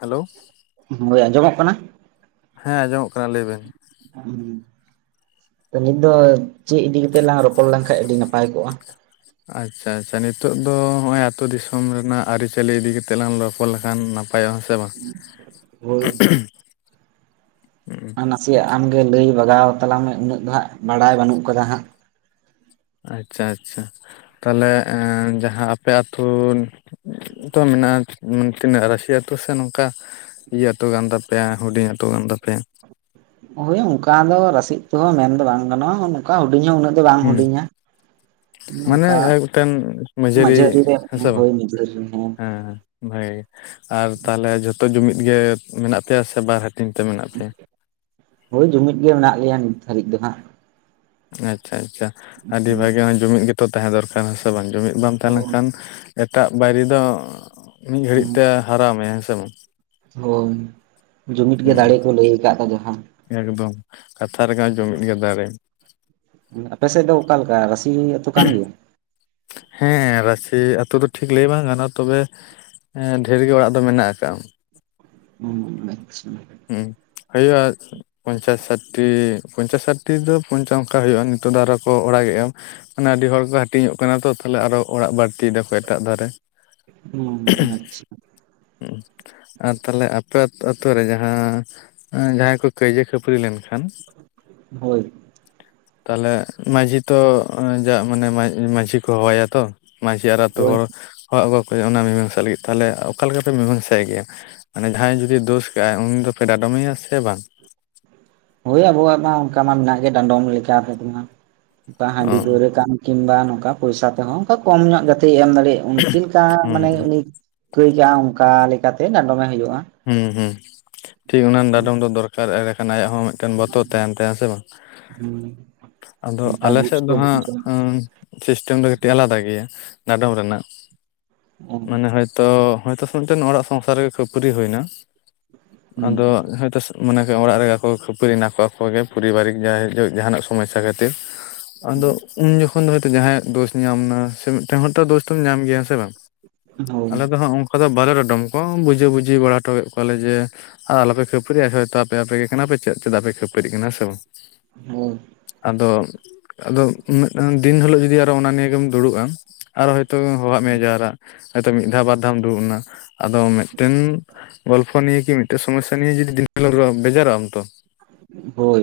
Hello ᱦᱳᱭ ᱟᱸᱡᱚᱢᱚᱜ ᱠᱟᱱᱟ? ᱦᱮᱸ ᱟᱸᱡᱚᱢᱚᱜ ᱠᱟᱱᱟ ᱞᱟᱹᱭ ᱵᱮᱱ ᱾ [inaudible] ᱚᱸ ᱱᱤᱛ ᱫᱚ ᱪᱮᱫ ᱤᱫᱤ ᱠᱟᱛᱮᱜ ᱞᱟᱝ ᱨᱚᱯᱚᱲ ᱞᱮᱱᱠᱷᱟᱡ ᱟᱹᱰᱤ ᱱᱟᱯᱟᱭ ᱠᱚᱜ-ᱟ? ᱟᱪᱪᱷᱟ ᱟᱪᱪᱷᱟ ᱱᱤᱛᱚᱜ ᱫᱚ ᱱᱚᱜ-ᱚᱭ ᱟᱛᱳ ᱫᱤᱥᱚᱢ ᱨᱮᱱᱟᱜ ᱟᱹᱨᱤᱪᱟᱹᱞᱤ ᱤᱫᱤ ᱠᱟᱛᱮᱜ ᱞᱟᱝ ᱞᱚᱯᱚᱲ ᱞᱮᱠᱷᱟᱱ ᱱᱟ ᱯᱟᱭ ᱥᱮ ᱵᱟᱝ ᱦᱳᱭ ᱱᱟᱥᱮᱭᱟᱜ ᱟᱢᱜᱮ ᱞᱟᱹᱭ ᱵᱟᱜᱟᱣ ᱛᱟᱞᱟᱝ ᱢᱮ ᱩᱱᱟᱹᱜ ᱫᱚ ᱦᱟᱸᱜ ᱵᱟᱲᱟᱭ ᱵᱟᱹᱱᱩᱜ ᱟᱠᱟᱫᱟ ᱦᱟᱸᱜ ᱟᱪᱪᱷᱟ ᱟᱪᱪᱷᱟ ᱛᱟᱦᱚᱞᱮ ᱡᱟᱦᱟᱸ ᱟᱯᱮ ᱟᱛᱳ ᱛᱚ ᱢᱮᱱᱟᱜ-ᱟ ᱛᱤᱱᱟᱹᱜ ᱨᱟᱥᱤᱭᱟ ᱟᱛᱩ ᱥᱮ ᱱᱚᱝᱠᱟ ᱤᱭᱟᱹ ᱟᱹᱛᱩ ᱠᱟᱱ ᱛᱟᱯᱮᱭᱟ ᱦᱩᱰᱤᱧ ᱟᱹᱛᱩ ᱠᱟᱱ ᱛᱟᱯᱮᱭᱟ ᱦᱳᱭ ᱚᱱᱠᱟ ᱫᱚ ᱨᱟᱹᱥᱤ ᱟᱛᱳ ᱦᱚᱸ ᱢᱮᱱᱫᱚ ᱵᱟᱝ ᱜᱟᱱᱚᱜ-ᱟ ᱚᱝᱠᱟ ᱦᱩᱰᱤᱧ ᱦᱚᱸ ᱩᱱᱟᱹᱜ ᱫᱚ ᱵᱟᱝ ᱦᱩᱸ ᱦᱩᱰᱤᱧᱟ ᱢᱟᱱᱮ ᱱᱚᱝᱠᱟ ᱮᱴᱮᱱ ᱢᱟᱺᱡᱷᱟᱹᱨᱤ ᱢᱟᱹᱡᱷᱟᱹᱨᱤ ᱨᱮ ᱦᱮᱸᱥᱮ ᱵᱟᱝ ᱦᱳᱭ ᱢᱟᱹᱡᱷᱟᱹᱨᱤ ᱨᱮ ᱦᱮᱸ ᱦᱮᱸ ᱵᱷᱟᱜᱮ ᱜᱮ ᱟᱨ ᱛᱟᱦᱚᱞᱮ ᱡᱷᱚᱛᱚ ᱡᱩᱢᱤᱫ ᱜᱮ ᱢᱮᱱᱟᱜ ᱯᱮᱭᱟ ᱥᱮ ᱵᱟᱨ ᱦᱟᱹᱴᱤᱧ ᱛᱮ ᱢᱮᱱᱟᱜ ᱯᱮᱭᱟ? ᱦᱳᱭ ᱡᱩᱢᱤᱫ ᱜᱮ ᱢᱮᱱᱟᱜ ᱞᱮᱭᱟ ᱱᱤᱛ ᱫᱷᱟᱹᱨᱤᱡ ᱫᱚ ᱦᱟᱸᱜ ᱟᱪᱪᱷᱟ ᱟᱪᱪᱷᱟ ᱟᱹᱰᱤ ᱵᱷᱟᱹᱜᱤ ᱡᱩᱢᱤᱫ ᱜᱮᱛᱚ ᱛᱟᱦᱮᱸ ᱫᱚᱨᱠᱟᱨ ᱦᱮᱸ ᱥᱮ ᱵᱟᱝ ᱡᱩᱢᱤᱫ ᱵᱟᱢ ᱛᱟᱦᱮᱸ ᱦᱳᱭ ᱞᱮᱱᱠᱷᱟᱱ ᱮᱴᱟᱜ ᱵᱟᱹᱭᱨᱤ ᱫᱚ ᱢᱤᱫ ᱜᱷᱟᱹᱲᱤᱡ ᱛᱮ ᱦᱟᱨᱟᱣ ᱢᱮᱭᱟ ᱦᱮᱸ ᱥᱮ ᱵᱟᱝ? ᱦᱳᱭ ᱡᱩᱢᱤᱫ ᱜᱮ ᱦᱩᱸ ᱫᱟᱲᱮ ᱠᱚ ᱞᱟᱹᱭ ᱟᱠᱟᱫ ᱫᱚ ᱡᱟᱦᱟᱸ ᱮᱠᱫᱚᱢ ᱠᱟᱛᱷᱟ ᱨᱮᱜᱮ ᱡᱩᱢᱤᱫ ᱜᱮ ᱫᱟᱨᱮ ᱟᱯᱮ ᱥᱮᱫ ᱫᱚ ᱚᱠᱟᱞᱮᱠᱟ ᱨᱟᱥᱤ ᱟᱹᱛᱩ ᱠᱟᱱ ᱜᱮᱭᱟ ᱦᱮᱸ ᱨᱟᱹᱥᱤ ᱟᱛᱳ ᱫᱚ ᱴᱷᱤᱠ ᱞᱟᱹᱭ ᱵᱟᱝ ᱜᱟᱱᱚᱜ-ᱟ ᱛᱚᱵᱮ ᱰᱷᱮᱨ ᱜᱮ ᱚᱲᱟᱜ ᱫᱚ ᱢᱮᱱᱟᱜ ᱟᱠᱟᱫ-ᱟ ᱚᱸ ᱟᱪᱪᱷᱟ ᱦᱩᱸ ᱦᱳᱭᱳᱜ-ᱟ ᱯᱚᱧᱪᱟᱥ ᱥᱟᱴᱴᱤ ᱯᱚᱧᱪᱟᱥ ᱥᱟᱴᱴᱤ ᱫᱚ ᱯᱚᱧᱪᱟᱥ ᱚᱱᱠᱟ ᱦᱩᱭᱩᱜᱼᱟ ᱱᱤᱛᱚᱜ ᱫᱚ ᱟᱨᱚ ᱠᱚ ᱚᱲᱟᱜᱮᱜᱼᱟ ᱢᱟᱱᱮ ᱟᱹᱰᱤ ᱦᱚᱲ ᱠᱚ ᱦᱟᱹᱴᱤᱧᱚᱜ ᱠᱟᱱᱟ ᱛᱚ ᱛᱟᱦᱞᱮ ᱟᱨᱚ ᱚᱲᱟᱜ ᱵᱟᱹᱲᱛᱤ ᱛᱤᱭ ᱫᱟᱠᱚ ᱮᱴᱟᱜ ᱫᱷᱟᱨᱮ ᱦᱩᱸ ᱟᱪᱪᱷᱟ ᱟᱨ ᱛᱟᱦᱞᱮ ᱟᱯᱮ ᱟᱛᱳ ᱨᱮ ᱡᱟᱦᱟᱸ ᱮᱸ ᱡᱟᱦᱟᱸᱭ ᱠᱚ ᱠᱟᱹᱭᱡᱟᱹ ᱠᱷᱟᱹᱯᱟᱹᱨᱤ ᱞᱮᱱᱠᱷᱟᱱ ᱦᱳᱭ ᱛᱟᱦᱚᱞᱮ ᱢᱟᱺᱡᱷᱤ ᱛᱚ ᱡᱟ ᱢᱟᱱᱮ ᱢᱟᱺᱡᱷᱤ ᱠᱚ ᱦᱚᱦᱚᱣᱟᱭᱟ ᱛᱚ ᱢᱟᱺᱡᱷᱤ ᱟᱨ ᱟᱹᱛᱩ ᱦᱳᱭ ᱦᱚᱲ ᱦᱚᱦᱚ ᱟᱹᱜᱚ ᱠᱚ ᱦᱳᱭᱳᱜ-ᱟ ᱚᱱᱟ ᱢᱤᱢᱟᱝᱥᱟ ᱞᱟᱹᱜᱤᱫ ᱛᱟᱦᱚᱞᱮ ᱚᱠᱟ ᱞᱮᱠᱟ ᱯᱮ ᱢᱤᱢᱟᱝᱥᱟᱭ ᱜᱮᱭᱟ ᱢᱟᱱᱮ ᱡᱟᱦᱟᱸᱭ ᱡᱩᱫᱤ ᱫᱳᱥ ᱠᱟᱜᱼᱟᱭ ᱩᱱᱤ ᱫᱚᱯᱮ ᱰᱟᱸᱰᱚᱢᱮᱭᱟ ᱥᱮ ᱵᱟᱝ? ᱦᱳᱭ ᱟᱵᱚᱣᱟᱜ ᱢᱟ ᱚᱱᱠᱟ ᱢᱟ ᱢᱮᱱᱟᱜ ᱜᱮ ᱰᱟᱸᱰᱚᱢ ᱞᱮᱠᱟ [inaudible] ᱚᱱᱠᱟ ᱚ ᱦᱟᱺᱰᱤ ᱯᱟᱹᱣᱨᱟᱹ ᱠᱟᱱ ᱠᱤᱢᱵᱟ ᱱᱚᱝᱠᱟ ᱯᱚᱭᱥᱟ ᱛᱮᱦᱚᱸ ᱚᱱᱠᱟ ᱠᱚᱢ ᱧᱚᱜ ᱡᱟᱛᱮᱭ ᱮᱢ ᱫᱟᱲᱮᱭᱟᱜ ᱪᱮᱫ ᱞᱮᱠᱟ ᱦᱩᱸ ᱢᱟᱱᱮ ᱩᱱᱤ ᱠᱟᱹᱭ ᱠᱟᱜᱼᱟ ᱚᱱᱠᱟ ᱞᱮᱠᱟᱛᱮ ᱰᱸᱟᱰᱚᱢᱮ ᱦᱩᱭᱩᱜᱼᱟ ᱦᱩᱸ ᱦᱩᱸ ᱴᱷᱤᱠ ᱚᱱᱟ ᱰᱟᱸᱰᱚᱢ ᱫᱚ ᱫᱚᱨᱠᱟᱨ ᱮᱰᱮᱠᱷᱟᱱ ᱟᱭᱟᱜ ᱦᱚᱸ ᱢᱮ ᱴᱮᱱ ᱵᱚᱛᱚᱨ ᱛᱟᱦᱮᱱ ᱛᱟᱭᱟ ᱦᱮᱸᱥᱮ ᱵᱟᱝ, ᱦᱩᱸ ᱟᱫᱚ ᱵᱟᱠᱷᱟᱡ ᱟᱞᱮ ᱵᱩᱡᱽ ᱥᱮᱫ ᱠᱚ ᱦᱟᱸᱜ ᱵᱩᱡᱟ ᱩᱸ ᱥᱤᱥᱴᱮᱢ ᱫᱚ ᱠᱟᱹᱴᱤᱡ ᱟᱞᱟᱫᱟ ᱜᱮᱭᱟ ᱰᱟᱸᱰᱚᱢ ᱨᱮᱱᱟᱜ ᱢᱟᱱᱮ ᱦᱚᱭᱛ ᱛᱚ ᱦᱚᱭᱛᱳ ᱢᱤᱫᱴᱮᱱ ᱚᱲᱟᱜ ᱥᱚᱝᱥᱟᱨ ᱨᱮᱜᱮ ᱠᱷᱟᱹᱯᱟᱹᱨᱤ ᱦᱩᱭᱱᱟ ᱦᱩᱸ ᱟᱫᱚ ᱦᱚᱭᱛ ᱢᱟᱱᱮ ᱚᱲᱟᱜ ᱨᱮᱜᱮ ᱠᱚ ᱠᱷᱟᱹᱯᱟᱹᱨᱤ ᱮᱱᱟ ᱠᱚ ᱟᱠᱚᱜᱮ ᱯᱚᱨᱤᱵᱟᱨᱤᱠ ᱡᱟᱸᱦᱟᱭ ᱡᱟᱦᱟᱱᱟᱜ ᱥᱚᱢᱚᱥᱥᱟ ᱠᱷᱟᱹᱛᱤᱨ ᱟᱫᱚ ᱩᱱ ᱡᱚᱠᱷᱚᱱ ᱫᱚ ᱦᱚᱭᱛᱚ ᱡᱟᱦᱟᱸᱭᱟᱜ ᱫᱳᱥ ᱧᱟᱢ ᱱᱟ ᱥᱮ ᱢᱤᱫᱴᱟᱝ ᱦᱚᱲ ᱛᱚ ᱫᱳᱥ ᱫᱚᱢ ᱧᱟᱢ ᱜᱮᱭᱟ ᱥᱮ ᱵᱟᱝ? ᱦᱳᱭ ᱟᱞᱮ ᱫᱚ ᱦᱟᱸᱜ ᱚᱝᱠᱟ ᱫᱚ ᱵᱟᱞᱮ ᱰᱟᱸᱰᱚᱢ ᱠᱚᱣᱟ, ᱵᱩᱡᱷᱟᱹ ᱵᱩᱡᱷᱤ ᱵᱟᱲᱟ ᱦᱚᱴᱚ ᱠᱮᱜ ᱠᱚᱣᱟᱞᱮ ᱡᱮ ᱟᱨ ᱟᱞᱚᱯᱮ ᱠᱷᱟᱹᱯᱟᱹᱨᱤᱜᱼᱟ ᱦᱚᱭᱛᱚ ᱟᱯ ᱟᱯᱮ ᱟᱯᱮ ᱜᱮ ᱠᱟᱱᱟᱯᱮ ᱪᱮᱫ ᱪᱮᱫᱟᱜ ᱯᱮ ᱠᱷᱟᱹᱯᱟᱹᱨᱤᱜ ᱠᱟᱱᱟ ᱥᱮ ᱵᱟᱝ ᱦᱳᱭ ᱟᱫᱚ ᱟᱫᱚ ᱢᱤᱫᱴᱟᱝ ᱫᱤᱱ ᱦᱤᱞᱳᱜ ᱡᱩᱫᱤ ᱟᱨᱚ ᱚᱱᱟ ᱱᱤᱭᱟᱹᱜᱮᱢ ᱫᱩᱲᱩᱵᱼᱟ ᱟᱨᱚ ᱦᱚᱭᱛᱳ ᱦᱚᱦᱚᱣᱟᱜ ᱢᱮᱭᱟᱭ ᱡᱟᱣᱨᱟᱜ, ᱦᱚᱭᱛᱚ ᱢᱤᱫ ᱫᱷᱟᱣ ᱵᱟᱨ ᱫᱷᱟᱣᱮᱢ ᱫᱩᱲᱩᱵ ᱱᱟ ᱟᱫᱚ ᱢᱤᱫᱴᱮᱱ ᱜᱚᱞᱯᱷᱚ ᱱᱤᱭᱮ ᱠᱤ ᱢᱤᱫᱴᱮᱡ ᱥᱚᱢᱚᱥᱥᱟ ᱱᱤᱭᱮ ᱡᱩᱫᱤ ᱫᱤᱱ [inaudible] ᱵᱮᱡᱟᱨᱚᱜ ᱟᱢ ᱛᱚ᱾ ᱦᱳᱭ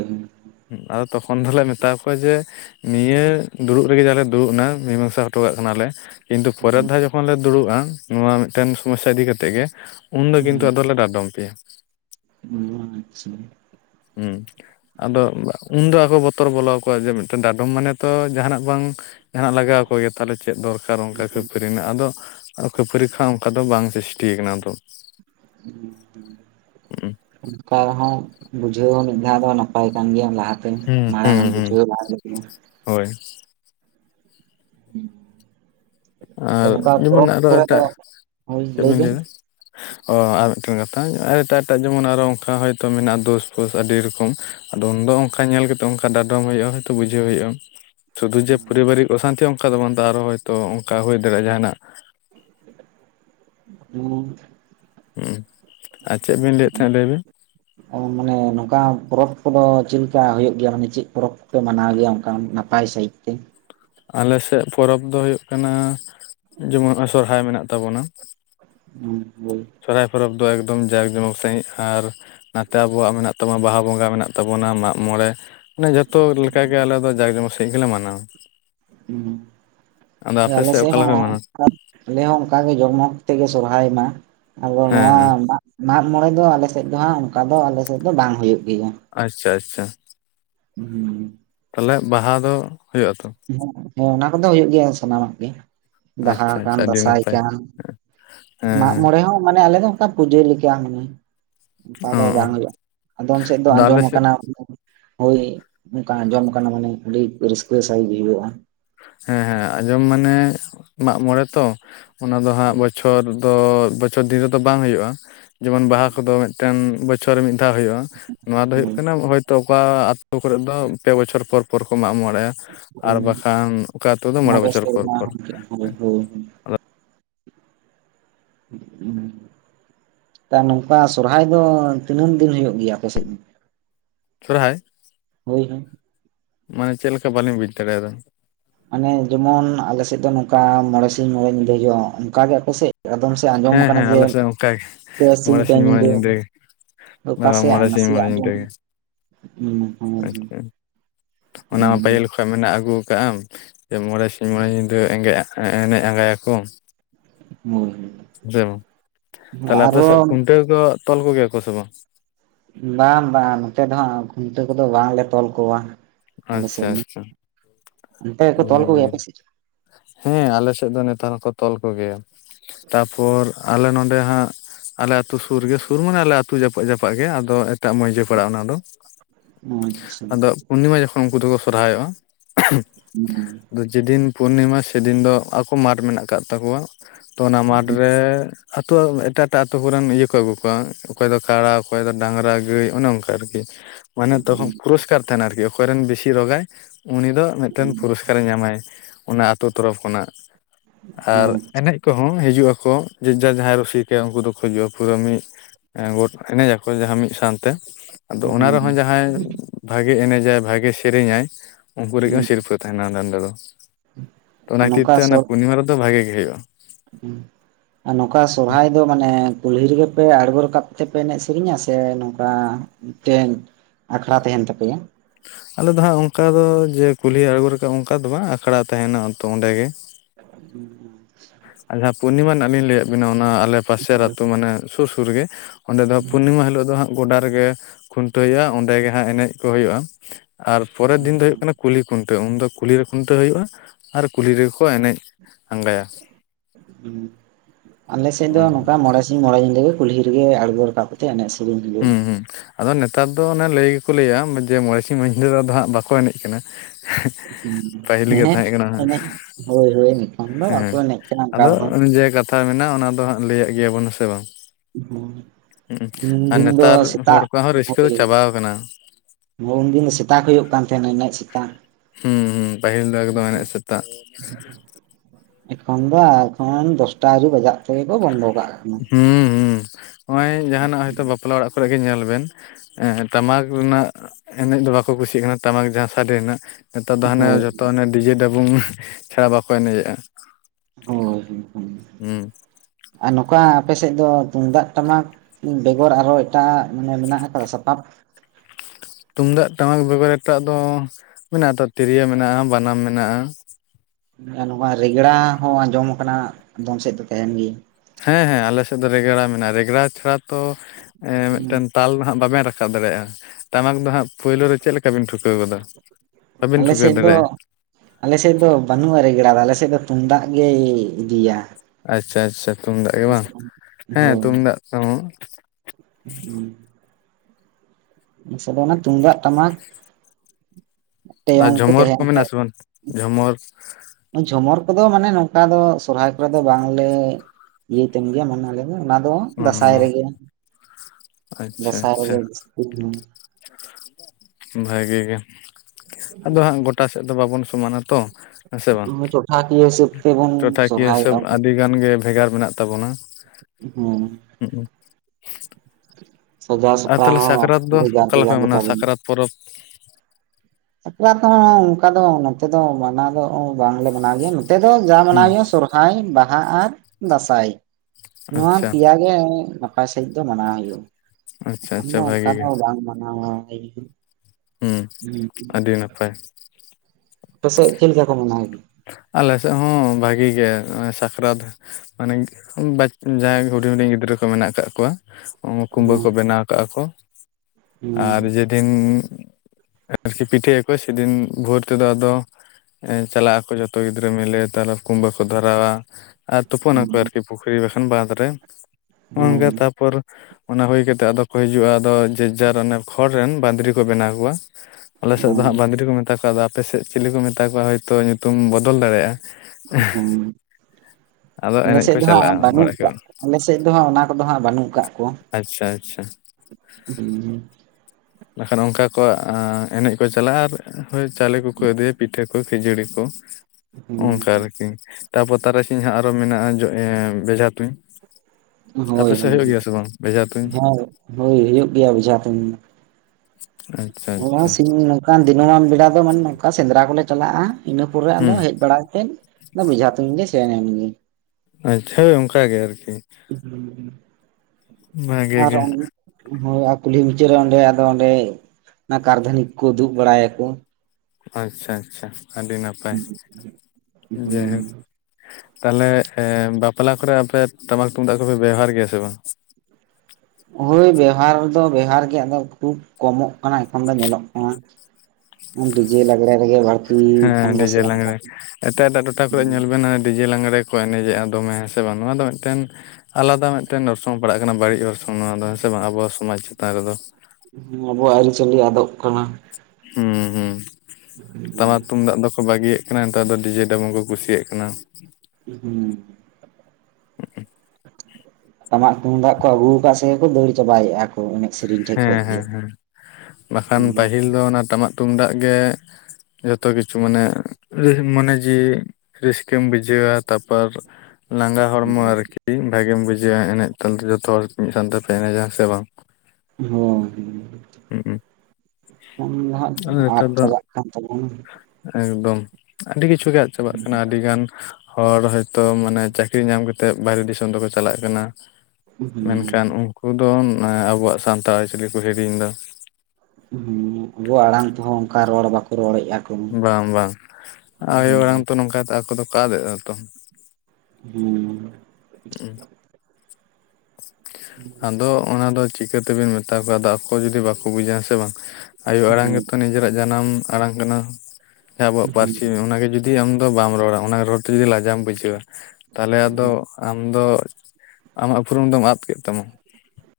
ᱟᱫᱚ ᱛᱚᱠᱷᱚᱱ ᱫᱚᱞᱮ ᱢᱮᱛᱟ ᱠᱚᱣᱟ ᱡᱮ ᱱᱤᱭᱟᱹ ᱫᱩᱲᱩᱵ ᱨᱤᱜᱤ ᱡᱟᱞᱮ ᱫᱩᱲᱩᱵ ᱱᱟ ᱢᱤᱢᱟᱹᱝᱥᱟ ᱦᱚᱴᱚ ᱠᱟᱜ ᱠᱟᱱᱟᱞᱮ ᱠᱤᱱᱛᱩ ᱯᱚᱨᱮᱨ ᱦᱩᱸ ᱫᱷᱟᱣ ᱡᱚᱠ ᱠᱷᱚᱱ ᱞᱮ ᱫᱩᱲᱩᱵᱼᱟ ᱱᱚᱣᱟ ᱢᱤᱫᱴᱮᱱ ᱥᱚᱢᱚᱥᱥᱟ ᱤᱫᱤ ᱠᱟᱛᱮᱜ ᱜᱮ ᱩᱱᱫᱚ ᱠᱤᱱᱛᱩ ᱦᱩᱸ ᱟᱫᱚᱞᱮ ᱰᱟᱸᱰᱚᱢ ᱯᱮᱭᱟ᱾ [inaudible] ᱟᱪᱪᱷᱟ᱾ ᱦᱩᱸ ᱟᱫᱚ ᱩᱱᱫᱚ ᱟᱠᱚ ᱵᱚᱛ ᱛᱚᱨ ᱵᱚᱞᱚᱣᱟᱠᱚᱣᱟ ᱡᱮ ᱢᱤᱫᱴᱟᱝ ᱰᱟᱸᱰᱚᱢ ᱢᱟᱱᱮ ᱛᱚ ᱡᱟᱦᱟᱱᱟᱜ ᱵᱟᱝ ᱡᱟᱦᱟᱱᱟᱜ ᱞᱟᱜᱟᱣ ᱠᱚᱜᱮᱭᱟ ᱛᱟᱦᱚᱞᱮ ᱪᱮᱫ ᱫᱚᱨᱠᱟᱨ ᱚᱝᱠᱟ ᱠᱷᱟᱹᱯᱟᱹ ᱨᱮᱱᱟᱜ ᱟᱫᱚ ᱠᱷᱟᱹᱯᱟᱹᱨᱤ ᱠᱚ ᱦᱚᱸ ᱚᱝᱠᱟ ᱫᱚ ᱵᱟᱝ ᱥᱨᱤᱥᱴᱤᱭᱟ ᱠᱟᱱᱟ ᱟᱫᱚ᱾ [unintelligible] ᱚᱝᱠᱟ ᱫᱚ ᱦᱟᱸᱜ ᱵᱩᱡᱷᱟᱹᱣ ᱦᱚᱸ ᱢᱤᱫ ᱫᱷᱟᱣ ᱫᱚ ᱱᱟᱯᱟᱭ ᱠᱟᱱ ᱜᱮᱭᱟ ᱞᱟᱦᱟᱛᱮ ᱦᱩᱸ ᱢᱟᱲᱟᱝ ᱦᱩᱸ ᱦᱩᱸ ᱵᱩᱡᱷᱟᱹᱣ ᱞᱟᱦᱟ ᱞᱮᱫ ᱢᱮᱭᱟ᱾ ᱦᱳᱭ᱾ [inaudible] ᱛᱚ ᱟᱨ ᱱᱚᱝᱠᱟ ᱡᱮᱢᱚᱱ ᱯᱚᱨᱚᱵᱽ ᱟᱨᱚ ᱠᱚᱨᱮ ᱫᱚ ᱮᱴᱟᱜ ᱦᱳᱭ ᱪᱮᱫ ᱞᱟᱹᱭ ᱵᱤᱱ ᱵᱮᱱ ᱞᱟᱹᱭᱫᱟ? ᱚ ᱟᱨ ᱢᱤᱫᱴᱮᱱ ᱠᱟᱛᱷᱟ ᱟᱨ ᱮᱴᱟᱜ ᱮᱴᱟᱜ ᱡᱮᱢᱚᱱ ᱟᱨᱚ ᱚᱝᱠᱟ ᱦᱚᱭᱛᱳ ᱢᱮᱱᱟᱜᱼᱟ ᱫᱳᱥ ᱯᱷᱳᱥ ᱟᱹᱰᱤ ᱨᱚᱠᱚᱢ᱾ ᱟᱫᱚ ᱩᱱᱫᱚ ᱚᱝᱠᱟ ᱧᱮᱞ ᱠᱟᱛᱮ ᱚᱝᱠᱟ ᱰᱟᱸᱰᱚᱢ ᱦᱩᱭᱩᱜᱼᱟ ᱦᱳᱭᱛᱳ ᱵᱩᱡᱷᱟᱹᱣ ᱦᱩᱭᱩᱜᱼᱟ᱾ ᱥᱩᱫᱷᱩ ᱡᱮ ᱯᱚᱨᱤᱵᱟᱨᱤᱠ ᱚᱥᱟᱱᱛᱤ ᱦᱚᱸ ᱚᱝᱠᱟ ᱫᱚ ᱵᱟᱝ ᱛᱚ ᱟᱨᱚ ᱦᱚᱭᱛᱳ ᱚᱝᱠᱟ ᱦᱩᱭ ᱫᱟᱲᱮᱜᱼᱟ ᱡᱟᱦᱟᱱᱟᱜ [inaudible] ᱦᱩᱸ ᱟᱨ ᱪᱮᱫ ᱵᱤᱱ ᱞᱟᱹᱭᱮᱫ ᱛᱟᱦᱮᱸᱫ ᱞᱟᱹᱭ ᱵᱤᱱ? ᱚ ᱢᱟᱱᱮ ᱱᱚᱝᱠᱟ ᱯᱚᱨᱚᱵᱽ ᱠᱚᱫᱚ ᱪᱮᱞᱮᱠᱟ ᱦᱩᱭᱩᱜ ᱜᱮᱭᱟ ᱢᱟᱱᱮ ᱪᱮᱫ ᱯᱚᱨᱚᱵᱽ ᱠᱚᱯᱮ ᱢᱟᱱᱟᱣ ᱜᱮᱭᱟ ᱚᱝᱠᱟ ᱚᱱᱮᱚᱱᱟ ᱯᱟᱭ ᱥᱟᱸᱦᱤᱡ ᱛᱮ᱾ ᱟᱞᱮᱥᱮᱫ ᱯᱚᱨᱚᱵᱽ ᱫᱚ ᱦᱩᱭᱩᱜ ᱠᱟᱱᱟ ᱡᱮᱢᱚᱱ ᱚᱸᱭ ᱥᱚᱨᱦᱟᱭ ᱢᱮᱱᱟᱜ ᱛᱟᱵᱚᱱᱟ᱾ [inaudible] ᱥᱚᱨᱦᱟᱭ ᱯᱚᱨᱚᱵᱽ ᱫᱚ ᱮᱠᱫᱚᱢ ᱡᱟᱸᱠ ᱡᱚᱢᱚᱠ ᱥᱟᱺᱦᱤᱡ ᱟᱨ ᱱᱟᱛᱮ ᱟᱵᱚᱣᱟᱜ ᱢᱮᱱᱟᱜ ᱛᱟᱢᱟ ᱵᱟᱦᱟ ᱵᱚᱸᱜᱟ ᱢᱮᱱᱟᱜ ᱛᱟᱵᱚᱱᱟ ᱢᱟᱜ ᱢᱚᱬᱮ ᱢᱟᱱᱮ ᱡᱚᱛᱚ ᱞᱮᱠᱟᱜᱮ ᱟᱞᱮ ᱫᱚ ᱡᱟᱠ ᱡᱚᱢᱚᱠ ᱥᱟᱸᱦᱤᱡ ᱜᱮᱞᱮ ᱢᱟᱱᱟᱣᱟ᱾ ᱟᱫᱚ ᱦᱩᱸ, ᱟᱯᱮ ᱟᱞᱮ‌ ᱥᱮᱫ ᱥᱮᱜ ᱚᱠᱟ ᱦᱚᱸ ᱞᱮᱠᱟ ᱯᱮ ᱢᱟᱱᱟᱣᱟ [inaudible] ᱟᱞᱮ ᱦᱚᱸ ᱚᱝᱠᱟᱜ ᱜᱮ ᱡᱚᱢᱚᱠ ᱛᱮᱜᱮ ᱥᱚᱨᱦᱟᱭ ᱢᱟ ᱟᱫᱚ ᱦᱮᱸ ᱱᱚᱣᱟ ᱦᱮᱸ ᱢᱟᱜ ᱢᱟᱜ ᱢᱚᱬᱮ ᱫᱚ ᱟᱞᱮᱥᱮᱫ ᱫᱚ ᱦᱟᱸᱜ ᱚᱝᱠᱟ ᱫᱚ ᱟᱞᱮᱥᱮᱫ ᱫᱚ ᱵᱟᱝ ᱦᱩᱭᱩᱜ ᱜᱮᱭᱟ᱾ ᱟᱪᱪᱷᱟ ᱟᱪᱪᱷᱟ᱾ [inaudible] ᱛᱟᱞᱦᱮ ᱵᱟᱦᱟ ᱫᱚ ᱦᱩᱭᱩᱜ ᱟᱛᱚ? [inaudible] ᱚᱱᱟ ᱠᱚᱫᱚ ᱦᱩᱭᱳᱜ ᱜᱮᱭᱟ ᱥᱟᱱᱟᱢᱟᱜ ᱜᱮ ᱵᱟᱦᱟ ᱟᱪᱪᱷᱟ ᱟᱪᱪᱷᱟ ᱠᱟᱱ ᱟᱹᱰᱤ ᱫᱟᱸᱥᱟᱭ ᱱᱟᱯᱟᱭ ᱠᱟᱱ ᱦᱮᱸ ᱢᱟᱜ ᱦᱮᱸ ᱢᱚᱬᱮ ᱦᱚᱸ ᱢᱟᱱᱮ ᱟᱞᱮ ᱫᱚ ᱚᱝᱠᱟ ᱯᱩᱡᱟᱹ ᱞᱮᱠᱟ ᱢᱟᱱᱮ᱾ ᱚᱝᱠᱟ ᱫᱚ ᱚ ᱵᱟᱝ ᱦᱳᱭᱳᱜ-ᱟ ᱟᱫᱚᱢ ᱥᱮᱡ ᱫᱚ ᱟᱫᱚ ᱟᱸᱡᱚᱢ ᱟᱞᱮ ᱥᱮᱫ ᱠᱟᱱᱟ ᱦᱳᱭ ᱚᱝᱠᱟ ᱟᱸᱡᱚᱢ ᱠᱟᱱᱟ ᱢᱟᱱᱮ ᱟᱰᱤ ᱨᱟᱹᱥᱠᱟᱹ ᱥᱟᱦᱤᱡ ᱦᱩᱭᱩᱜ-ᱟ᱾ ᱦᱮᱸ ᱦᱮᱸ ᱟᱸᱡᱚᱢ ᱢᱟᱱᱮ ᱢᱟᱜ ᱢᱚᱬᱮ ᱛᱚ ᱚᱱᱟ ᱫᱚ ᱦᱟᱸᱜ ᱵᱚᱪᱷᱚᱨ ᱫᱚ ᱵᱚᱪ ᱪᱷᱚᱨ ᱫᱤᱱ ᱨᱮᱫᱚ ᱵᱟᱝ ᱦᱳᱭᱳᱜ-ᱟ ᱡᱮᱢᱚᱱ ᱵᱟᱦᱟ ᱠᱚᱫᱚ ᱢᱤᱫᱴᱮᱱ ᱵᱚᱪ ᱪᱷᱚᱨ ᱨᱮ ᱢᱤᱫ ᱫᱷᱟᱣ ᱦᱩᱭᱳᱜ-ᱟ ᱱᱚᱣᱟ ᱫᱚ ᱦᱩᱭᱳᱜ ᱦᱳᱭ ᱠᱟᱱᱟ ᱦᱚᱭᱛᱚ ᱚᱠᱟ ᱟᱛᱳ ᱠᱚᱨᱮᱫ ᱫᱚ ᱯᱮ ᱵᱚᱪᱷᱚᱨ ᱯᱚᱨ ᱯᱚᱨ ᱠᱚ ᱢᱟᱜ ᱢᱚᱬᱮᱜ-ᱟ ᱟᱨ ᱵᱟᱠᱷᱟᱱ ᱚᱠᱟ ᱟᱛᱳ ᱫᱚ ᱢᱚᱬᱮ ᱵᱚᱪᱷᱚᱨ ᱯᱚᱨ ᱯᱚᱨ᱾ [unintelligible] ᱛᱟ ᱱᱚᱝᱠᱟ ᱥᱚᱨᱦᱟᱭ ᱫᱚ ᱛᱤᱱᱟᱹᱢ ᱫᱤᱱ ᱦᱩᱭᱩᱜ ᱜᱮᱭᱟ, ᱟᱯᱮ ᱥᱮᱫ ᱫᱚ? ᱥᱚᱨᱦᱟᱭ? ᱦᱳᱭ ᱦᱳᱭ, ᱢᱟᱱᱮ ᱪᱮᱫ ᱞᱮᱠᱟ? ᱵᱟᱞᱤᱧ ᱵᱩᱡᱽ ᱫᱟᱲᱮᱭᱟᱫᱟ᱾ ᱢᱟᱱᱮ ᱡᱮᱢᱚᱱ ᱟᱞᱮ ᱥᱮᱫ ᱫᱚ, ᱱᱚᱝᱠᱟ ᱢᱚᱬᱮ ᱥᱤᱧ ᱢᱚᱬᱮ ᱧᱤᱫᱟᱹᱭ ᱦᱩᱭᱩᱜ-ᱟ, ᱚᱱᱠᱟ ᱜᱮ ᱟᱯᱮ ᱥᱮᱡ? ᱟᱫᱚᱢ ᱥᱮᱜ ᱦᱮᱸ ᱟᱸᱡᱚᱢᱟᱠᱟᱱᱟ ᱦᱮᱸ ᱡᱮ, ᱟᱞᱮ ᱥᱮᱫ ᱚᱱᱠᱟ ᱜᱮ ᱯᱮ ᱥᱤᱧ ᱢᱚᱬᱮ ᱯᱮ ᱢᱚᱬᱮ ᱧᱤᱫᱟᱹ ᱜᱮ ᱚᱠᱟ ᱥᱮᱭᱟᱜ ᱢᱚᱬᱮ ᱥᱤᱧ ᱱᱟᱥᱮᱭᱟᱜ ᱢᱚᱬᱮ ᱟᱸᱡᱚᱢ ᱧᱤᱫᱟᱹ ᱜᱮ ᱦᱩᱸ, ᱦᱮᱸ ᱦᱮᱸ, ᱦᱩᱸ, ᱠᱟᱜ ᱢᱮᱱᱟᱜ ᱟᱜᱩᱣᱟᱠᱟᱜ-ᱟᱢ, ᱡᱮ ᱢᱚᱬᱮ ᱥᱤᱧ ᱢᱚᱬᱮ ᱧᱤᱫᱟᱹ ᱮᱸᱜᱮᱜ ᱟᱜ ᱮᱱᱮᱡ ᱟᱸᱜᱟᱭᱟᱠᱚ᱾ ᱦᱳᱭ ᱦᱳᱭ, ᱦᱮᱸ ᱥᱮ ᱵᱟᱝ, ᱛᱟᱦᱞᱮ ᱟᱯᱮ ᱥᱮᱫ ᱠᱷᱩᱱᱴᱟᱹᱣ ᱠᱚ ᱛᱚᱞ ᱠᱚᱜᱮ ᱭᱟᱠᱚ ᱥᱮ ᱵᱟᱝ? ᱵᱟᱝ ᱵᱟᱝ, ᱱᱚᱛᱮ ᱫᱚᱦᱟᱸᱜ ᱠᱷᱩᱱᱴᱟᱹ ᱠᱚᱫᱚ ᱵᱟᱝᱞᱮ ᱛᱚᱞ ᱠᱚᱣᱟ᱾ ᱟᱞᱮ ᱥᱮᱫ ᱟᱪᱪᱷᱟ, ᱫᱚ ᱟᱪᱪᱷᱟ, ᱚᱱᱛᱮ ᱜᱮᱠᱚ ᱛᱚᱞ ᱵᱷᱟᱜᱤ ᱠᱚᱜᱮᱭᱟ ᱜᱮ, ᱟᱯᱮ ᱥᱮᱫ ᱦᱮᱸ ᱟᱞᱮ ᱥᱮᱫ ᱫᱚ ᱱᱮᱛᱟᱨ ᱦᱚᱸᱠᱚ ᱛᱚᱞ ᱠᱚᱜᱮᱭᱟ᱾ ᱛᱟᱯᱚᱨ ᱟᱞᱮ ᱱᱚᱸᱰᱮ ᱦᱟᱸᱜ ᱟᱞᱮ ᱟᱹᱛᱩ ᱥᱩᱨ ᱨᱮᱜᱮ, ᱥᱩᱨ ᱢᱟᱱᱮ ᱟᱞᱮ ᱟᱹᱛᱩ ᱡᱟᱯᱟᱜ ᱡᱟᱯᱟᱜ ᱜᱮ ᱟᱫᱚ ᱮᱴᱟᱜ ᱢᱟᱹᱭᱡᱟᱹ ᱯᱟᱲᱟᱜ-ᱟ ᱚᱱᱟ ᱫᱚ, ᱟᱪᱪᱷᱟ ᱟᱨ ᱟᱫᱚ ᱯᱩᱱᱱᱤᱢᱟ ᱡᱚᱠᱷᱚᱱ ᱩᱱᱠᱩ ᱫᱚᱠᱚ ᱥᱚᱨᱦᱟᱭᱚᱜ-ᱟ᱾ [unintelligible] ᱟᱫᱚ ᱡᱮᱫᱤᱱ ᱯᱩᱨᱱᱤᱢᱟ ᱥᱮᱫᱤᱱ ᱫᱚ ᱟᱠᱚ ᱢᱟᱴᱷ ᱢᱮᱱᱟᱜ ᱟᱠᱟᱫ ᱛᱟᱠᱚᱣᱟ, ᱛᱚ ᱚᱱᱟ ᱢᱟᱴᱷ ᱨᱮ ᱟᱛᱳ ᱮᱴᱟᱜ ᱮᱴᱟᱜ ᱟᱛᱳ ᱠᱚᱨᱮᱱ ᱤᱭᱟᱹ ᱠᱚ ᱟᱹᱜᱩ ᱠᱚᱣᱟ, ᱚᱠᱚᱭ ᱫᱚ ᱠᱟᱲᱟ ᱚᱠᱚᱭ ᱫᱚ ᱰᱟᱝᱨᱟ ᱜᱟᱹᱭ ᱚᱱᱮ ᱚᱱᱠᱟ ᱟᱨᱠᱤ, ᱢᱟᱱᱮ ᱛᱚᱠᱷᱚᱱ ᱯᱩᱨᱩᱥᱠᱟᱨ ᱛᱟᱦᱮᱱᱟ ᱟᱨᱠᱤ, ᱚᱠᱚᱭ ᱨᱮᱱ ᱵᱮᱥᱤ ᱨᱚᱜᱟᱭ ᱩᱱᱤ ᱫᱚ ᱢᱤᱫᱴᱮᱱ ᱥᱮᱨᱮᱧ ᱧᱟᱢᱟᱭ ᱚᱱᱟ ᱟᱛᱳ ᱛᱚᱨᱚᱯᱷ ᱠᱷᱚᱱᱟᱜ, ᱟᱨ ᱮᱱᱮᱡ ᱠᱚᱦᱚᱸ ᱦᱤᱡᱩᱜ ᱟᱠᱚ ᱡᱮᱡᱽ ᱡᱟᱨ ᱡᱟᱦᱟᱸᱭ ᱨᱩᱥᱤᱠᱟ, ᱩᱱᱠᱩ ᱫᱚᱠᱚ ᱦᱤᱡᱩᱜ-ᱟ ᱯᱩᱨᱟᱹ ᱢᱤᱫ ᱜᱚᱴ ᱮᱱᱮᱡ ᱟᱠᱚ ᱡᱟᱦᱟᱸ ᱢᱤᱫ ᱥᱟᱶᱛᱮ ᱟᱫᱚ ᱚᱱᱟ ᱨᱮᱦᱚᱸ ᱡᱟᱦᱟᱸᱭ ᱵᱷᱟᱜᱮ ᱮᱱᱮᱡᱟᱭ ᱵᱷᱟᱜᱮ ᱥᱮᱨᱤᱧᱟᱭ, ᱩᱱᱠᱩ ᱞᱟᱹᱜᱤᱫ ᱦᱚᱸ ᱥᱤᱨᱯᱟᱹ᱾ ᱛᱟᱦᱮᱱᱟ ᱚᱱᱰᱮ ᱱᱚᱸᱰᱮ ᱫᱚ, ᱛᱚ ᱚᱱᱟ ᱱᱚᱝᱠᱟ ᱠᱤᱹᱛᱟᱨ ᱚᱱᱟ ᱯᱩᱨᱱᱤᱢᱟ ᱨᱮᱫᱚ ᱵᱷᱟᱜᱮ ᱜᱮ ᱦᱩᱭᱳᱜ-ᱟ᱾ ᱦᱩᱸ, ᱟᱨ ᱱᱚᱝᱠᱟ ᱥᱚᱨᱦᱟᱭ ᱫᱚ ᱢᱟᱱᱮ ᱠᱩᱞᱦᱤ ᱨᱮᱜᱮ ᱯᱮ ᱟᱬᱜᱚ ᱨᱟᱠᱟᱵ ᱛᱮᱯᱮ, ᱮᱱᱮᱡ ᱥᱤᱨᱤᱧᱟ ᱥᱮ ᱱᱚᱝᱠᱟ ᱢᱤᱫᱴᱮᱱ, ᱟᱠᱷᱲᱟ ᱛᱮᱦᱮᱱ ᱛᱟᱯᱮᱭᱟ? ᱟᱞᱮ ᱫᱚ ᱦᱟᱸᱜ ᱚᱱᱠᱟ ᱫᱚ ᱡᱮ ᱠᱩᱞᱦᱤ ᱟᱬᱜᱚ ᱨᱟᱠᱟᱵ ᱚᱱᱠᱟ ᱫᱚ ᱵᱟᱝ, ᱟᱠᱷᱲᱟ ᱛᱟᱸᱦᱮᱱᱟ ᱛᱚ ᱚᱸᱰᱮ ᱜᱮ᱾ [unintelligible] ᱟᱨ ᱡᱟᱦᱟᱸ ᱯᱩᱨᱱᱤᱢᱟ ᱨᱮᱱᱟᱜ ᱞᱤᱧ ᱞᱟᱹᱭᱟᱜ ᱵᱤᱱᱟ ᱚᱱᱟ ᱟᱞᱮ ᱯᱟᱥᱮᱨ ᱟᱛᱳ, ᱢᱟᱱᱮ ᱥᱩᱨ ᱥᱩᱨ ᱨᱮᱜᱮ ᱚᱸᱰᱮ ᱫᱚ ᱯᱩᱨᱱᱤᱢᱟ ᱦᱤᱞᱳᱜ ᱫᱚ ᱦᱟᱸᱜ ᱜᱚᱰᱟ ᱨᱮᱜᱮ ᱠᱷᱩᱱᱴᱟᱹᱭ ᱦᱩᱭᱩᱜ-ᱟ, ᱚᱸᱰᱮ ᱜᱮ ᱦᱟᱸᱜ ᱮᱱᱮᱡ ᱠᱚ ᱦᱩᱭᱳᱜ-ᱟ᱾ ᱟᱨ ᱯᱚᱨᱮᱨ ᱫᱤᱱ ᱫᱚ ᱦᱳᱭᱳᱜ ᱠᱟᱱᱟ ᱠᱩᱞᱦᱤ ᱠᱷᱩᱱᱴᱟᱹᱣ, ᱩᱱ ᱫᱚ ᱠᱩᱞᱦᱤ ᱨᱮ ᱠᱷᱩᱱᱴᱟᱹᱣ ᱦᱳᱭᱳᱜ-ᱟ᱾ ᱟᱨ ᱠᱩᱞᱦᱤ ᱨᱮᱜᱮ ᱠᱚ ᱮᱱᱮᱡ ᱟᱝᱜᱟᱭᱟ᱾ ᱟᱞᱮ ᱥᱮᱡ ᱫᱚ ᱱᱚᱝᱠᱟ ᱢᱚᱬᱮ ᱢᱚᱬᱮ ᱧᱤᱫᱟᱹ ᱠᱩᱞᱦᱤ ᱨᱮᱜᱮ ᱟᱬᱜᱳ ᱨᱟᱠᱟᱵ ᱠᱟᱛᱮᱜ ᱮᱱᱮᱡ ᱥᱤᱨᱤᱧ ᱦᱩᱭᱳᱜ-ᱟ᱾ ᱦᱩᱸ ᱦᱩᱸ ᱟᱫᱚ ᱱᱮᱛᱟᱨ ᱫᱚ ᱚᱱᱮ ᱞᱟᱹᱭ ᱜᱮᱠᱚ ᱞᱟᱹᱭᱟ ᱡᱮ, ᱢᱚᱬᱮ ᱥᱤᱧ ᱢᱟᱹᱧᱫᱷᱟᱹ ᱫᱚ ᱟᱫᱚ ᱦᱟᱸᱜ ᱵᱟᱠᱚ ᱮᱱᱮᱡ ᱠᱟᱱᱟ᱾ ᱯᱟᱹᱦᱤᱞ ᱦᱩᱸ ᱜᱮ ᱮᱦᱮᱸ ᱛᱟᱦᱮᱸ ᱠᱟᱱᱟ ᱮᱱᱮᱡ, ᱦᱳᱭ ᱦᱳᱭ ᱱᱤᱛᱚᱝ ᱫᱚ ᱵᱟᱠᱚ ᱮᱱᱮᱡ ᱠᱟᱱᱟ ᱚᱠᱟ ᱨᱮᱦᱚᱸ᱾ ᱠᱟ ᱢᱮᱱᱟᱜᱼᱟ ᱚᱱᱟ ᱫᱚ ᱦᱟᱸᱜ ᱞᱟᱹᱭᱟᱜ ᱜᱮᱭᱟ ᱵᱚᱱ ᱥᱮ ᱵᱟᱝ? ᱩᱱ ᱟᱨ ᱫᱤᱱ ᱫᱚ ᱱᱮᱛᱟᱨ ᱦᱚᱲ ᱥᱮᱛᱟᱜ ᱠᱚᱣᱟᱜ ᱦᱚᱸ ᱨᱟᱹᱥᱠᱟᱹ ᱫᱚ [unintelligible] ᱪᱟᱵᱟᱣ ᱠᱟᱱᱟ ᱩᱱ ᱫᱤᱱ ᱫᱚ ᱥᱮᱛᱟ ᱦᱩᱭᱩᱜ ᱠᱟᱱ ᱛᱟᱦᱮᱱᱟ ᱮᱱᱮᱡ ᱥᱮᱛᱟ᱾ ᱦᱩᱸ ᱦᱩᱸ, ᱯᱟᱹᱦᱤᱞ ᱫᱚ ᱮᱠᱫᱚᱢ ᱮᱱᱮᱡ ᱥᱮᱛᱟᱜ᱾ ᱮᱠᱷᱚᱱ ᱫᱚ ᱟᱨ ᱠᱷᱚᱢ ᱫᱚᱥᱴᱟᱜ ᱟᱹᱨᱤ ᱵᱟᱡᱟᱜ ᱛᱮᱜᱮ ᱠᱚ ᱵᱚᱱᱫᱚ ᱠᱟᱜ ᱠᱟᱱᱟ᱾ ᱦᱩᱸ ᱦᱩᱸ ᱱᱚᱜᱼᱚᱸᱭ ᱡᱟᱦᱟᱱᱟᱜ ᱦᱳᱭ ᱛᱚ ᱵᱟᱯᱞᱟ ᱚᱲᱟᱜ ᱠᱚᱨᱮ ᱜᱮ ᱧᱮᱞ ᱵᱮᱱ ᱴᱟᱢᱟᱠ ᱨᱮᱱᱟᱜ ᱮᱱᱮᱡ ᱫᱚ ᱵᱟᱠᱚ ᱠᱩᱥᱤᱜ ᱠᱟᱱᱟ ᱴᱟᱢᱟᱠ ᱡᱟᱦᱟᱸ ᱥᱟᱰᱮ ᱨᱮᱱᱟᱜ ᱱᱮᱛᱟᱨ ᱫᱚ ᱦᱟᱱᱮ ᱦᱳᱭ ᱡᱷᱚᱛᱚ ᱦᱟᱱᱮ ᱰᱤ ᱡᱮ ᱰᱟᱹᱵᱩᱝ ᱪᱷᱟᱲᱟ ᱵᱟᱠᱚ ᱮᱱᱮᱡ ᱮᱫᱼᱟ᱾ ᱦᱳᱭ ᱦᱳᱭ ᱦᱩᱸ ᱟᱨ ᱱᱚᱝᱠᱟ ᱟᱯᱮ ᱥᱮᱫ ᱫᱚ ᱛᱩᱢᱫᱟᱜ, ᱴᱟᱢᱟᱠ ᱵᱮᱜᱚᱨ ᱟᱨᱦᱚ ᱮᱴᱟᱜᱼᱟᱜ ᱢᱟᱱᱮ ᱢᱮᱱᱟᱜ ᱟᱠᱟᱫᱟ ᱥᱟᱯᱟᱵᱽ? ᱛᱩᱢᱫᱟᱜ, ᱴᱟᱢᱟᱠ ᱵᱮᱜᱚᱨ ᱮᱴᱟᱜ ᱫᱚ ᱢᱮᱱᱟᱜᱼᱟ ᱛᱚ ᱛᱤᱨᱭᱚ ᱢᱮᱱᱟᱜᱼᱟ, ᱵᱟᱱᱟᱢ ᱢᱮᱱᱟᱜᱼᱟ᱾ ᱱᱚᱣᱟ ᱨᱮᱜᱽᱲᱟ ᱦᱚᱸ ᱟᱸᱡᱚᱢ ᱟᱠᱟᱱᱟ ᱫᱚᱢ ᱥᱮᱫ ᱫᱚ ᱛᱟᱦᱮᱱ ᱜᱮ᱾ ᱦᱮᱸ ᱦᱮᱸ ᱟᱞᱮ ᱥᱮᱫ ᱫᱚ ᱨᱮᱜᱽᱲᱟ ᱢᱮᱱᱟᱜᱼᱟ ᱨᱮᱜᱽᱲᱟ ᱪᱷᱟᱲᱟ ᱛᱚ ᱮᱸ ᱢᱤᱫᱴᱮᱱ ᱛᱟᱞ ᱫᱚ ᱦᱟᱸᱜ ᱵᱟᱵᱮᱱ ᱨᱟᱠᱟᱵ ᱫᱟᱲᱮᱜᱼᱟ᱾ ᱴᱟᱢᱟᱠ ᱫᱚ ᱦᱟᱸᱜ ᱯᱩᱭᱞᱩ ᱨᱮ ᱪᱮᱫ ᱞᱮᱠᱟᱵᱤᱱ ᱴᱷᱩᱠᱟᱹᱣ ᱜᱚᱫᱟ ᱵᱟᱹᱵᱤᱱ ᱟᱞᱮ ᱴᱷᱩᱠᱟᱹᱣ ᱥᱮᱫ ᱫᱚ ᱫᱟᱲᱮᱜᱼᱟ᱾ ᱟᱞᱮ ᱥᱮᱫ ᱫᱚ ᱵᱟᱹᱱᱩᱜᱼᱟ ᱨᱮᱜᱽᱲᱟ ᱫᱟ ᱟᱞᱮ ᱥᱮᱫ ᱫᱚ ᱛᱩᱢᱫᱟᱜ ᱜᱮ ᱜᱮᱭᱟ᱾ ᱟᱪᱪᱷᱟ ᱟᱪᱪᱷᱟ ᱛᱩᱢᱫᱟᱜ ᱜᱮ ᱵᱟᱝ ᱦᱮᱸ ᱛᱩᱢᱫᱟᱜ ᱛᱮᱦᱚᱸ ᱦᱩᱸ ᱥᱮ ᱛᱩᱢᱫᱟᱜ ᱴᱟᱢᱟᱠ ᱟᱨ ᱴᱮᱭᱚᱝ ᱡᱷᱚᱢᱚᱨ ᱠᱚ ᱛᱟᱦᱮᱱ ᱠᱷᱟᱡ ᱢᱮᱱᱟᱜᱼᱟ ᱥᱮ ᱵᱟᱝ ᱡᱷᱚᱢᱚᱨ? ᱡᱷᱚᱢᱚᱨ ᱠᱚᱫᱚ ᱢᱟᱱᱮ ᱱᱚᱝᱠᱟ ᱫᱚ ᱥᱚᱨᱦᱟᱭ ᱠᱚᱨᱮ ᱫᱚ ᱵᱟᱝᱞᱮ ᱤᱭᱟᱹᱭ ᱛᱩᱢ ᱜᱮᱭᱟ ᱢᱟᱱᱮ ᱞᱮ ᱚᱱᱟ ᱫᱚ ᱚ ᱫᱟᱸᱥᱟᱭ ᱨᱮᱜᱮ ᱫᱟᱸᱥᱟᱭ ᱨᱮᱜᱮ ᱡᱟᱹᱥᱛᱤ ᱫᱚ ᱦᱟᱸᱜ ᱵᱷᱟᱜᱤ ᱜᱮ᱾ ᱟᱫᱚ ᱦᱟᱸᱜ ᱜᱚᱴᱟ ᱥᱮᱫ ᱫᱚ ᱵᱟᱵᱚᱱ ᱥᱚᱢᱟᱱᱟ ᱛᱚ᱾ ᱦᱮᱸ ᱥᱮ ᱵᱟᱝ ᱴᱚᱴᱷᱟᱠᱤᱭᱟᱹ ᱦᱤᱥᱟᱹᱵ ᱛᱮᱵᱚᱱ ᱴᱚᱴᱷᱟᱠᱤᱭᱟᱹ ᱦᱤᱥᱟᱹᱵᱽ ᱥᱚᱨᱦᱟᱭᱚᱜᱼᱟ ᱵᱚᱱ ᱟᱹᱰᱤ ᱜᱟᱱ ᱜᱮ ᱵᱷᱮᱜᱟᱨ ᱢᱮᱱᱟᱜ ᱛᱟᱵᱚᱱᱟ᱾ [unintelligible] [unintelligible] ᱥᱟᱡᱟᱣ ᱟᱨ ᱥᱟᱯᱲᱟᱣ ᱛᱟᱦᱚᱞᱮ ᱦᱚᱸ ᱥᱟᱠᱨᱟᱛ ᱫᱚ ᱵᱷᱮᱜᱟᱨ ᱚᱠᱟ ᱵᱷᱮᱜᱟᱨ ᱞᱮᱠᱟ ᱜᱮᱛᱟ ᱢᱟᱱᱟᱜᱼᱟ ᱵᱚᱱᱟ ᱥᱟᱠᱨᱟᱛ ᱯᱚᱨᱚᱵᱽ᱾ ᱥᱟᱠᱨᱟᱛ ᱦᱚᱸ ᱚᱱᱠᱟ ᱫᱚ ᱱᱚᱛᱮ ᱫᱚ ᱢᱟᱱᱟᱣ ᱫᱚ ᱵᱟᱝᱞᱮ ᱢᱟᱱᱟᱣ ᱜᱮᱭᱟ ᱱᱚᱛᱮ ᱫᱚ ᱡᱟᱦᱟᱸ ᱢᱟᱱᱟᱣ ᱦᱩᱸ ᱜᱮᱭᱟ ᱥᱚᱨ ᱦᱟᱭ ᱵᱟᱦᱟ ᱟᱨ ᱫᱟᱸᱥᱟᱭ ᱱᱚᱣᱟ ᱟᱪᱪᱷᱟ ᱯᱮᱭᱟ ᱜᱮ ᱱᱟᱯᱟᱭ ᱥᱟᱹᱦᱤᱡ ᱫᱚ ᱢᱟᱱᱟᱣ ᱦᱩᱭᱩᱜᱼᱟ ᱟᱪᱪᱷᱟ ᱮᱠᱷᱟᱱ ᱟᱪᱪᱷᱟ ᱫᱚ ᱚᱱᱠᱟ ᱵᱷᱟᱜᱮ ᱫᱚ ᱜᱮ ᱵᱟᱝ ᱢᱟᱱᱟᱣ ᱦᱩᱭᱩᱜ ᱦᱩᱸ ᱟᱹᱰᱤ ᱱᱟᱯᱟᱭ᱾ ᱯᱮ ᱥᱮᱫ ᱪᱮᱫ ᱞᱮᱠᱟ ᱠᱚ ᱢᱟᱱᱟᱭ ᱜᱮ ᱟᱞᱮ ᱥᱮᱫ ᱦᱚᱸ ᱵᱷᱟᱜᱤ ᱜᱮ ᱥᱟᱠᱨᱟᱛ ᱢᱟᱱᱮ ᱵᱟᱠ ᱡᱟᱦᱟᱸᱭ ᱦᱩᱰᱤᱧ ᱦᱩᱰᱤᱧ ᱜᱤᱫᱽᱨᱟᱹ ᱠᱚ ᱢᱮᱱᱟᱜ ᱠᱟᱜ ᱠᱚᱣᱟ ᱦᱮᱸ ᱠᱩᱢᱵᱟᱹ ᱠᱚ ᱵᱮᱱᱟᱣ ᱠᱟᱜᱼᱟ ᱠᱚ᱾ ᱦᱮᱸ ᱟᱨ ᱡᱮ ᱫᱤᱱ ᱟᱨᱠᱤ ᱯᱤᱴᱷᱟᱹᱭᱟᱠᱚ ᱥᱮᱫᱤᱱ ᱵᱷᱚᱨ ᱛᱮᱫᱚ ᱟᱫᱚ ᱪᱟᱞᱟᱜ ᱡᱚᱛᱚ ᱜᱤᱫᱽᱨᱟᱹ ᱢᱤᱞᱮ ᱛᱟᱦᱚᱞᱮ ᱠᱩᱢᱵᱟᱹ ᱠᱚ ᱫᱷᱚᱨᱟᱣᱟ ᱟᱨ ᱟᱞᱮ ᱛᱩᱯᱟᱹᱱᱟᱠᱚ ᱟᱨᱠᱤ ᱯᱩᱠᱷᱨᱤ ᱵᱟᱠᱷᱟᱱ ᱵᱟᱫᱽ ᱨᱮ ᱱᱚᱜᱼᱚᱸᱭ ᱱᱚᱝᱠᱟ ᱛᱟᱯᱚᱨ᱾ ᱚᱱᱟ ᱦᱩᱭ ᱠᱟᱛᱮᱫ ᱟᱫᱚ ᱠᱚ ᱦᱤᱡᱩᱜᱼᱟ ᱟᱫᱚ ᱡᱮᱡᱟᱨᱟᱱ ᱠᱷᱚᱲ ᱨᱮᱱ ᱵᱟᱸᱫᱽᱨᱤ ᱠᱚ ᱵᱮᱱᱟᱣ ᱠᱚᱣᱟ᱾ ᱟᱞᱮ ᱥᱮᱫ ᱫᱚ ᱦᱟᱸᱜ ᱵᱟᱸᱫᱽᱨᱤ ᱠᱚ ᱢᱮᱛᱟ ᱠᱚᱣᱟ ᱟᱫᱚ ᱟᱯᱮ ᱥᱮᱫ ᱪᱤᱞᱤ ᱠᱚ ᱢᱮᱛᱟ ᱠᱚᱣᱟ ᱦᱳᱭ ᱛᱚ ᱧᱩᱛᱩᱢ ᱵᱚᱫᱚᱞ ᱫᱟᱲᱮᱭᱟᱜᱼᱟ᱾ ᱦᱩᱸ ᱟᱫᱚ ᱟᱞᱮ ᱮᱱᱮᱡ ᱥᱮᱫ ᱠᱚ ᱫᱚ ᱦᱟᱸᱜ ᱪᱟᱞᱟᱜᱼᱟ ᱵᱟᱹᱱᱩᱜ ᱚᱲᱟᱜ ᱠᱚ ᱟᱞᱮ ᱥᱮᱫ ᱫᱚ ᱦᱟᱸᱜ ᱚᱱᱟ ᱠᱚᱫᱚ ᱦᱟᱸᱜ ᱵᱟᱹᱱᱩᱜ ᱠᱟᱫ ᱠᱚᱣᱟ᱾ ᱟᱪᱪᱷᱟ ᱟᱪᱪᱷᱟ ᱦᱩᱸ ᱦᱩᱸ ᱵᱟᱠᱷᱟᱱ ᱚᱱᱠᱟ ᱠᱚ ᱮᱱᱮᱡ ᱠᱚ ᱪᱟᱞᱟᱜᱼᱟ ᱟᱨ ᱪᱟᱣᱞᱮ ᱠᱚᱠᱚ ᱤᱹᱫᱮᱭᱟ ᱯᱤᱴ ᱯᱤᱴᱷᱟᱹ ᱠᱚ ᱠᱷᱟᱹᱡᱟᱹᱲᱤ ᱠᱚ ᱚᱱᱠᱟ ᱟᱨᱠᱤ ᱛᱟᱯᱚᱨ ᱛᱟᱨᱟ ᱥᱤᱧ ᱦᱟᱸᱜ ᱟᱨᱚ ᱢᱮᱱᱟᱜ-ᱟ ᱡᱚ ᱵᱮᱡᱷᱟ ᱛᱩᱧ᱾ ᱦᱳᱭ ᱟᱯᱮ ᱥᱮᱜᱽ ᱦᱩᱭᱩᱜ ᱦᱳᱭ ᱜᱮᱭᱟ ᱥᱮ ᱵᱟᱝ ᱵᱷᱮᱡᱟ ᱛᱩᱧ? ᱦᱳᱭ ᱦᱩᱭᱩᱜ ᱜᱮᱭᱟ ᱵᱮᱡᱷᱟ ᱛᱩᱧ ᱫᱚ᱾ ᱟᱪᱪᱷᱟ ᱦᱚᱸ ᱟᱪᱪᱷᱟ ᱥᱤᱧ ᱱᱚᱝᱠᱟᱱ ᱫᱤᱱᱟᱹᱢᱟᱱ ᱵᱮᱲᱟ ᱫᱚ ᱢᱟᱱᱮ ᱱᱚᱝᱠᱟ ᱥᱮᱸᱫᱽᱨᱟ ᱠᱚᱞᱮ ᱪᱟᱞᱟᱜ-ᱟ, ᱤᱱᱟᱹ ᱯᱚᱨᱮ ᱟᱫᱚ ᱦᱩᱸ ᱦᱮᱡ ᱵᱟᱲᱟ ᱠᱟᱛᱮᱫ ᱱᱟ ᱵᱮᱡᱷᱟ ᱛᱩᱧ ᱞᱮ ᱥᱮᱱ ᱮᱱ ᱜᱮ᱾ ᱟᱪᱪᱷᱟ ᱦᱳᱭ ᱚᱝᱠᱟ ᱜᱮ ᱟᱨᱠᱤ, ᱦᱩᱸ ᱵᱷᱟᱜᱮ ᱜᱮ ᱟᱨᱚᱱᱤ ᱦᱳᱭ ᱟ ᱠᱩᱞᱦᱤ ᱢᱩᱪᱟᱹᱜ ᱨᱮ ᱚᱸᱰᱮ ᱟᱫᱚ ᱚᱸᱰᱮ ᱚᱱᱟ ᱠᱟᱨᱫᱷᱟᱹᱱᱤ ᱠᱚ ᱩᱫᱩᱜ ᱵᱟᱲᱟ ᱭᱟᱠᱚ᱾ ᱟᱪᱪᱷᱟ ᱟᱪᱪᱷᱟ ᱟᱹᱰᱤ ᱱᱟᱯᱟᱭ ᱡᱟᱭᱦᱩᱠ, ᱛᱟᱦᱞᱮ ᱵᱟᱯᱞᱟ ᱠᱚᱨᱮᱜ ᱟᱯᱮ ᱴᱟᱢᱟᱠ ᱛᱩᱢᱫᱟᱜ ᱠᱚᱯᱮ ᱵᱮᱣᱦᱟᱨ ᱜᱮᱭᱟ ᱥᱮ ᱵᱟᱝ? ᱦᱳᱭ ᱵᱮᱣᱦᱟᱨ ᱫᱚ ᱵᱮᱦᱟᱨ ᱜᱮ ᱟᱫᱚ ᱠᱷᱩᱵ ᱠᱚᱢᱚᱜ ᱠᱟᱱᱟ ᱮᱠᱷᱚᱱ ᱫᱚ ᱧᱮᱞᱚᱜ ᱠᱟᱱᱟ, ᱰᱤᱡᱮ ᱞᱟᱸᱜᱬᱮ ᱨᱮᱜᱮ ᱵᱷᱟ ᱦᱮᱸ ᱰᱤᱡᱮ ᱞᱟᱸᱜᱽᱬᱮ ᱮᱴᱟᱜ ᱮᱴᱟᱜ ᱴᱚᱴᱷᱟ ᱠᱚᱨᱮᱜ ᱧᱮᱞ ᱵᱮᱱ ᱱᱚᱜ-ᱚᱭ ᱰᱤᱡᱮ ᱞᱟᱸᱜᱽᱬᱮ ᱠᱚ ᱮᱱᱮᱡᱮᱜ-ᱟ ᱫᱚᱢᱮ ᱦᱮᱸᱥᱮ ᱵᱟᱝ ᱱᱚᱣᱟ ᱫᱚ ᱢᱤᱫᱴᱮᱱ ᱟᱞᱟᱫᱟ ᱢᱤᱫᱴᱮᱱ ᱚᱨᱥᱚᱝ ᱯᱟᱲᱟᱜ ᱠᱟᱱᱟ ᱵᱟᱹᱲᱤᱡ ᱚᱨᱥᱚᱝ ᱱᱚᱣᱟ ᱫᱚ ᱦᱮᱸᱥᱮ ᱵᱟᱝ ᱟᱵᱚ ᱥᱚᱢᱟᱡᱽ ᱪᱮᱛᱟᱱ ᱨᱮᱫᱚ, ᱦᱚᱸ ᱟᱵᱚᱣᱟᱜ ᱟᱹᱨᱤᱪᱟᱹᱞᱤ ᱟᱫᱚᱜ ᱠᱟᱱᱟ᱾ ᱦᱩᱸ ᱦᱩᱸ ᱛᱟᱢᱟᱠ ᱛᱩᱢᱫᱟᱜ ᱫᱚᱠᱚ ᱵᱟᱹᱜᱤ ᱭᱮᱜ ᱠᱟᱱᱟ ᱱᱮᱛᱟᱨ ᱫᱚ ᱰᱤᱡᱮ ᱰᱟᱹᱵᱩᱝ ᱠᱚ ᱠᱩᱥᱤᱭᱟᱜ ᱠᱟᱱᱟ᱾ ᱦᱩᱸᱻ [unintelligible] ᱴᱟᱢᱟᱜ ᱛᱩᱢᱫᱟᱜ ᱠᱚ ᱟᱹᱜᱩ ᱠᱟᱜᱽ-ᱟ ᱥᱮ ᱠᱚ ᱫᱟᱹᱲ ᱪᱟᱵᱟᱭᱮᱜ-ᱟ ᱦᱮᱸ ᱦᱮᱸ ᱦᱮᱸ ᱵᱟᱠᱷᱟᱱ ᱯᱟᱹᱦᱤᱞ ᱫᱚ ᱚᱱᱟ ᱴᱟᱢᱟᱜ ᱛᱩᱢᱫᱟᱜ ᱜᱮ ᱡᱚᱛᱚ ᱠᱤᱪᱷᱩ ᱢᱟᱱᱮ ᱮᱦ ᱢᱚᱱᱮ ᱡᱤ ᱨᱮᱥᱠᱟᱹᱢ ᱵᱩᱡᱷᱟᱹᱣᱟ ᱛᱟᱯᱚᱨ ᱞᱟᱸᱜᱟ ᱦᱚᱲᱢᱚ ᱟᱨᱠᱤ ᱵᱷᱟᱹᱜᱮᱢ ᱵᱩᱡᱷᱟᱹᱣ-ᱟ ᱮᱱᱮᱡ ᱛᱟᱞ ᱛᱮ ᱡᱚᱛᱚ ᱦᱚᱲ ᱢᱤᱫ ᱥᱟᱶᱛᱮ ᱯᱮ ᱮᱱᱮᱡᱟ ᱥᱮ ᱵᱟᱝ? ᱦᱚᱭ ᱦᱩᱸ ᱦᱚᱸ ᱩᱱ ᱫᱚᱦᱟᱜ ᱟᱫᱚ ᱟᱫ ᱱᱮᱛᱟᱨ ᱫᱚ ᱪᱟᱵᱟᱜ ᱠᱟᱱ ᱛᱟᱵᱚᱱᱟ᱾ ᱮᱠᱫᱚᱢ ᱟᱹᱰᱤ ᱠᱤᱪᱷᱩ ᱜᱮ ᱟᱫ ᱪᱟᱵᱟᱜ ᱠᱟᱱᱟ ᱟᱹᱰᱤᱜᱟᱱ ᱦᱚᱲ ᱦᱚᱭᱛᱚ ᱢᱟᱱᱮ ᱪᱟᱹᱠᱨᱤ ᱧᱟᱢ ᱠᱟᱛᱮᱫ ᱵᱟᱭᱨᱮ ᱫᱤᱥᱚᱢ ᱛᱮᱠᱚ ᱪᱟᱞᱟᱜ ᱠᱟᱱᱟ᱾ ᱦᱩᱸ ᱢᱮᱱᱠᱷᱟᱱ ᱩᱝᱠᱩ ᱫᱚ ᱚᱱᱟ ᱟᱵᱚᱣᱟᱜ ᱥᱟᱱᱛᱟᱲ ᱟᱹᱨᱤ ᱪᱟᱹᱞᱤ ᱠᱚ ᱦᱤᱲᱤᱧ ᱫᱟ᱾ ᱦᱩᱸ ᱟᱵᱚᱣᱟᱜ ᱟᱲᱟᱝ ᱛᱮᱦᱚᱸ ᱚᱝᱠᱟ ᱨᱚᱲ ᱵᱟᱠᱚ ᱨᱚᱲ ᱮᱜ-ᱟ᱾ ᱵᱟᱝ ᱵᱟᱝ ᱟᱭᱳ ᱟᱲᱟᱝ ᱛᱚ ᱱᱚᱝᱠᱟ ᱛᱮ ᱟᱠᱚ ᱫᱚᱠᱚ ᱟᱫᱮᱜ-ᱟ ᱛᱚ᱾ ᱦᱩᱸᱻ ᱩᱸᱦ ᱟᱫᱚ ᱚᱱᱟ ᱫᱚ ᱪᱤᱠᱟᱹ ᱛᱤᱵᱤᱱ ᱢᱮᱛᱟ ᱠᱚᱣᱟ ᱟᱫᱚ ᱟᱠᱚ ᱡᱩᱫᱤ ᱵᱟᱠᱚ ᱵᱩᱡᱟ ᱥᱮ ᱵᱟᱝ, ᱟᱭᱳ ᱟᱲᱟᱝ ᱜᱮᱛᱚ ᱱᱤᱡᱮᱨᱟᱜ ᱡᱟᱱᱟᱢ ᱟᱲᱟᱝ ᱠᱟᱱᱟ ᱡᱟᱦᱟᱸ ᱟᱵᱚᱣᱟᱜ ᱦᱩᱸ ᱦᱩᱸ ᱯᱟᱹᱨᱥᱤ ᱚᱱᱟᱜᱮ ᱡᱩ ᱫᱤ ᱟᱢ ᱫᱚ ᱵᱟᱢ ᱨᱚᱲᱟ ᱚᱱᱟ ᱨᱚᱲ ᱛᱮ ᱡᱩᱫᱤ ᱞᱟᱡᱟᱣ ᱮᱢ ᱵᱩᱡᱷᱟᱹᱣᱟ ᱛᱟᱦᱞᱮ ᱟᱫᱚ ᱟᱢ ᱫᱚ ᱟᱢᱟᱜ ᱩᱯ ᱯᱩᱨᱩᱢ ᱫᱚᱢ ᱟᱫ ᱠᱮᱫ ᱛᱟᱢᱟ᱾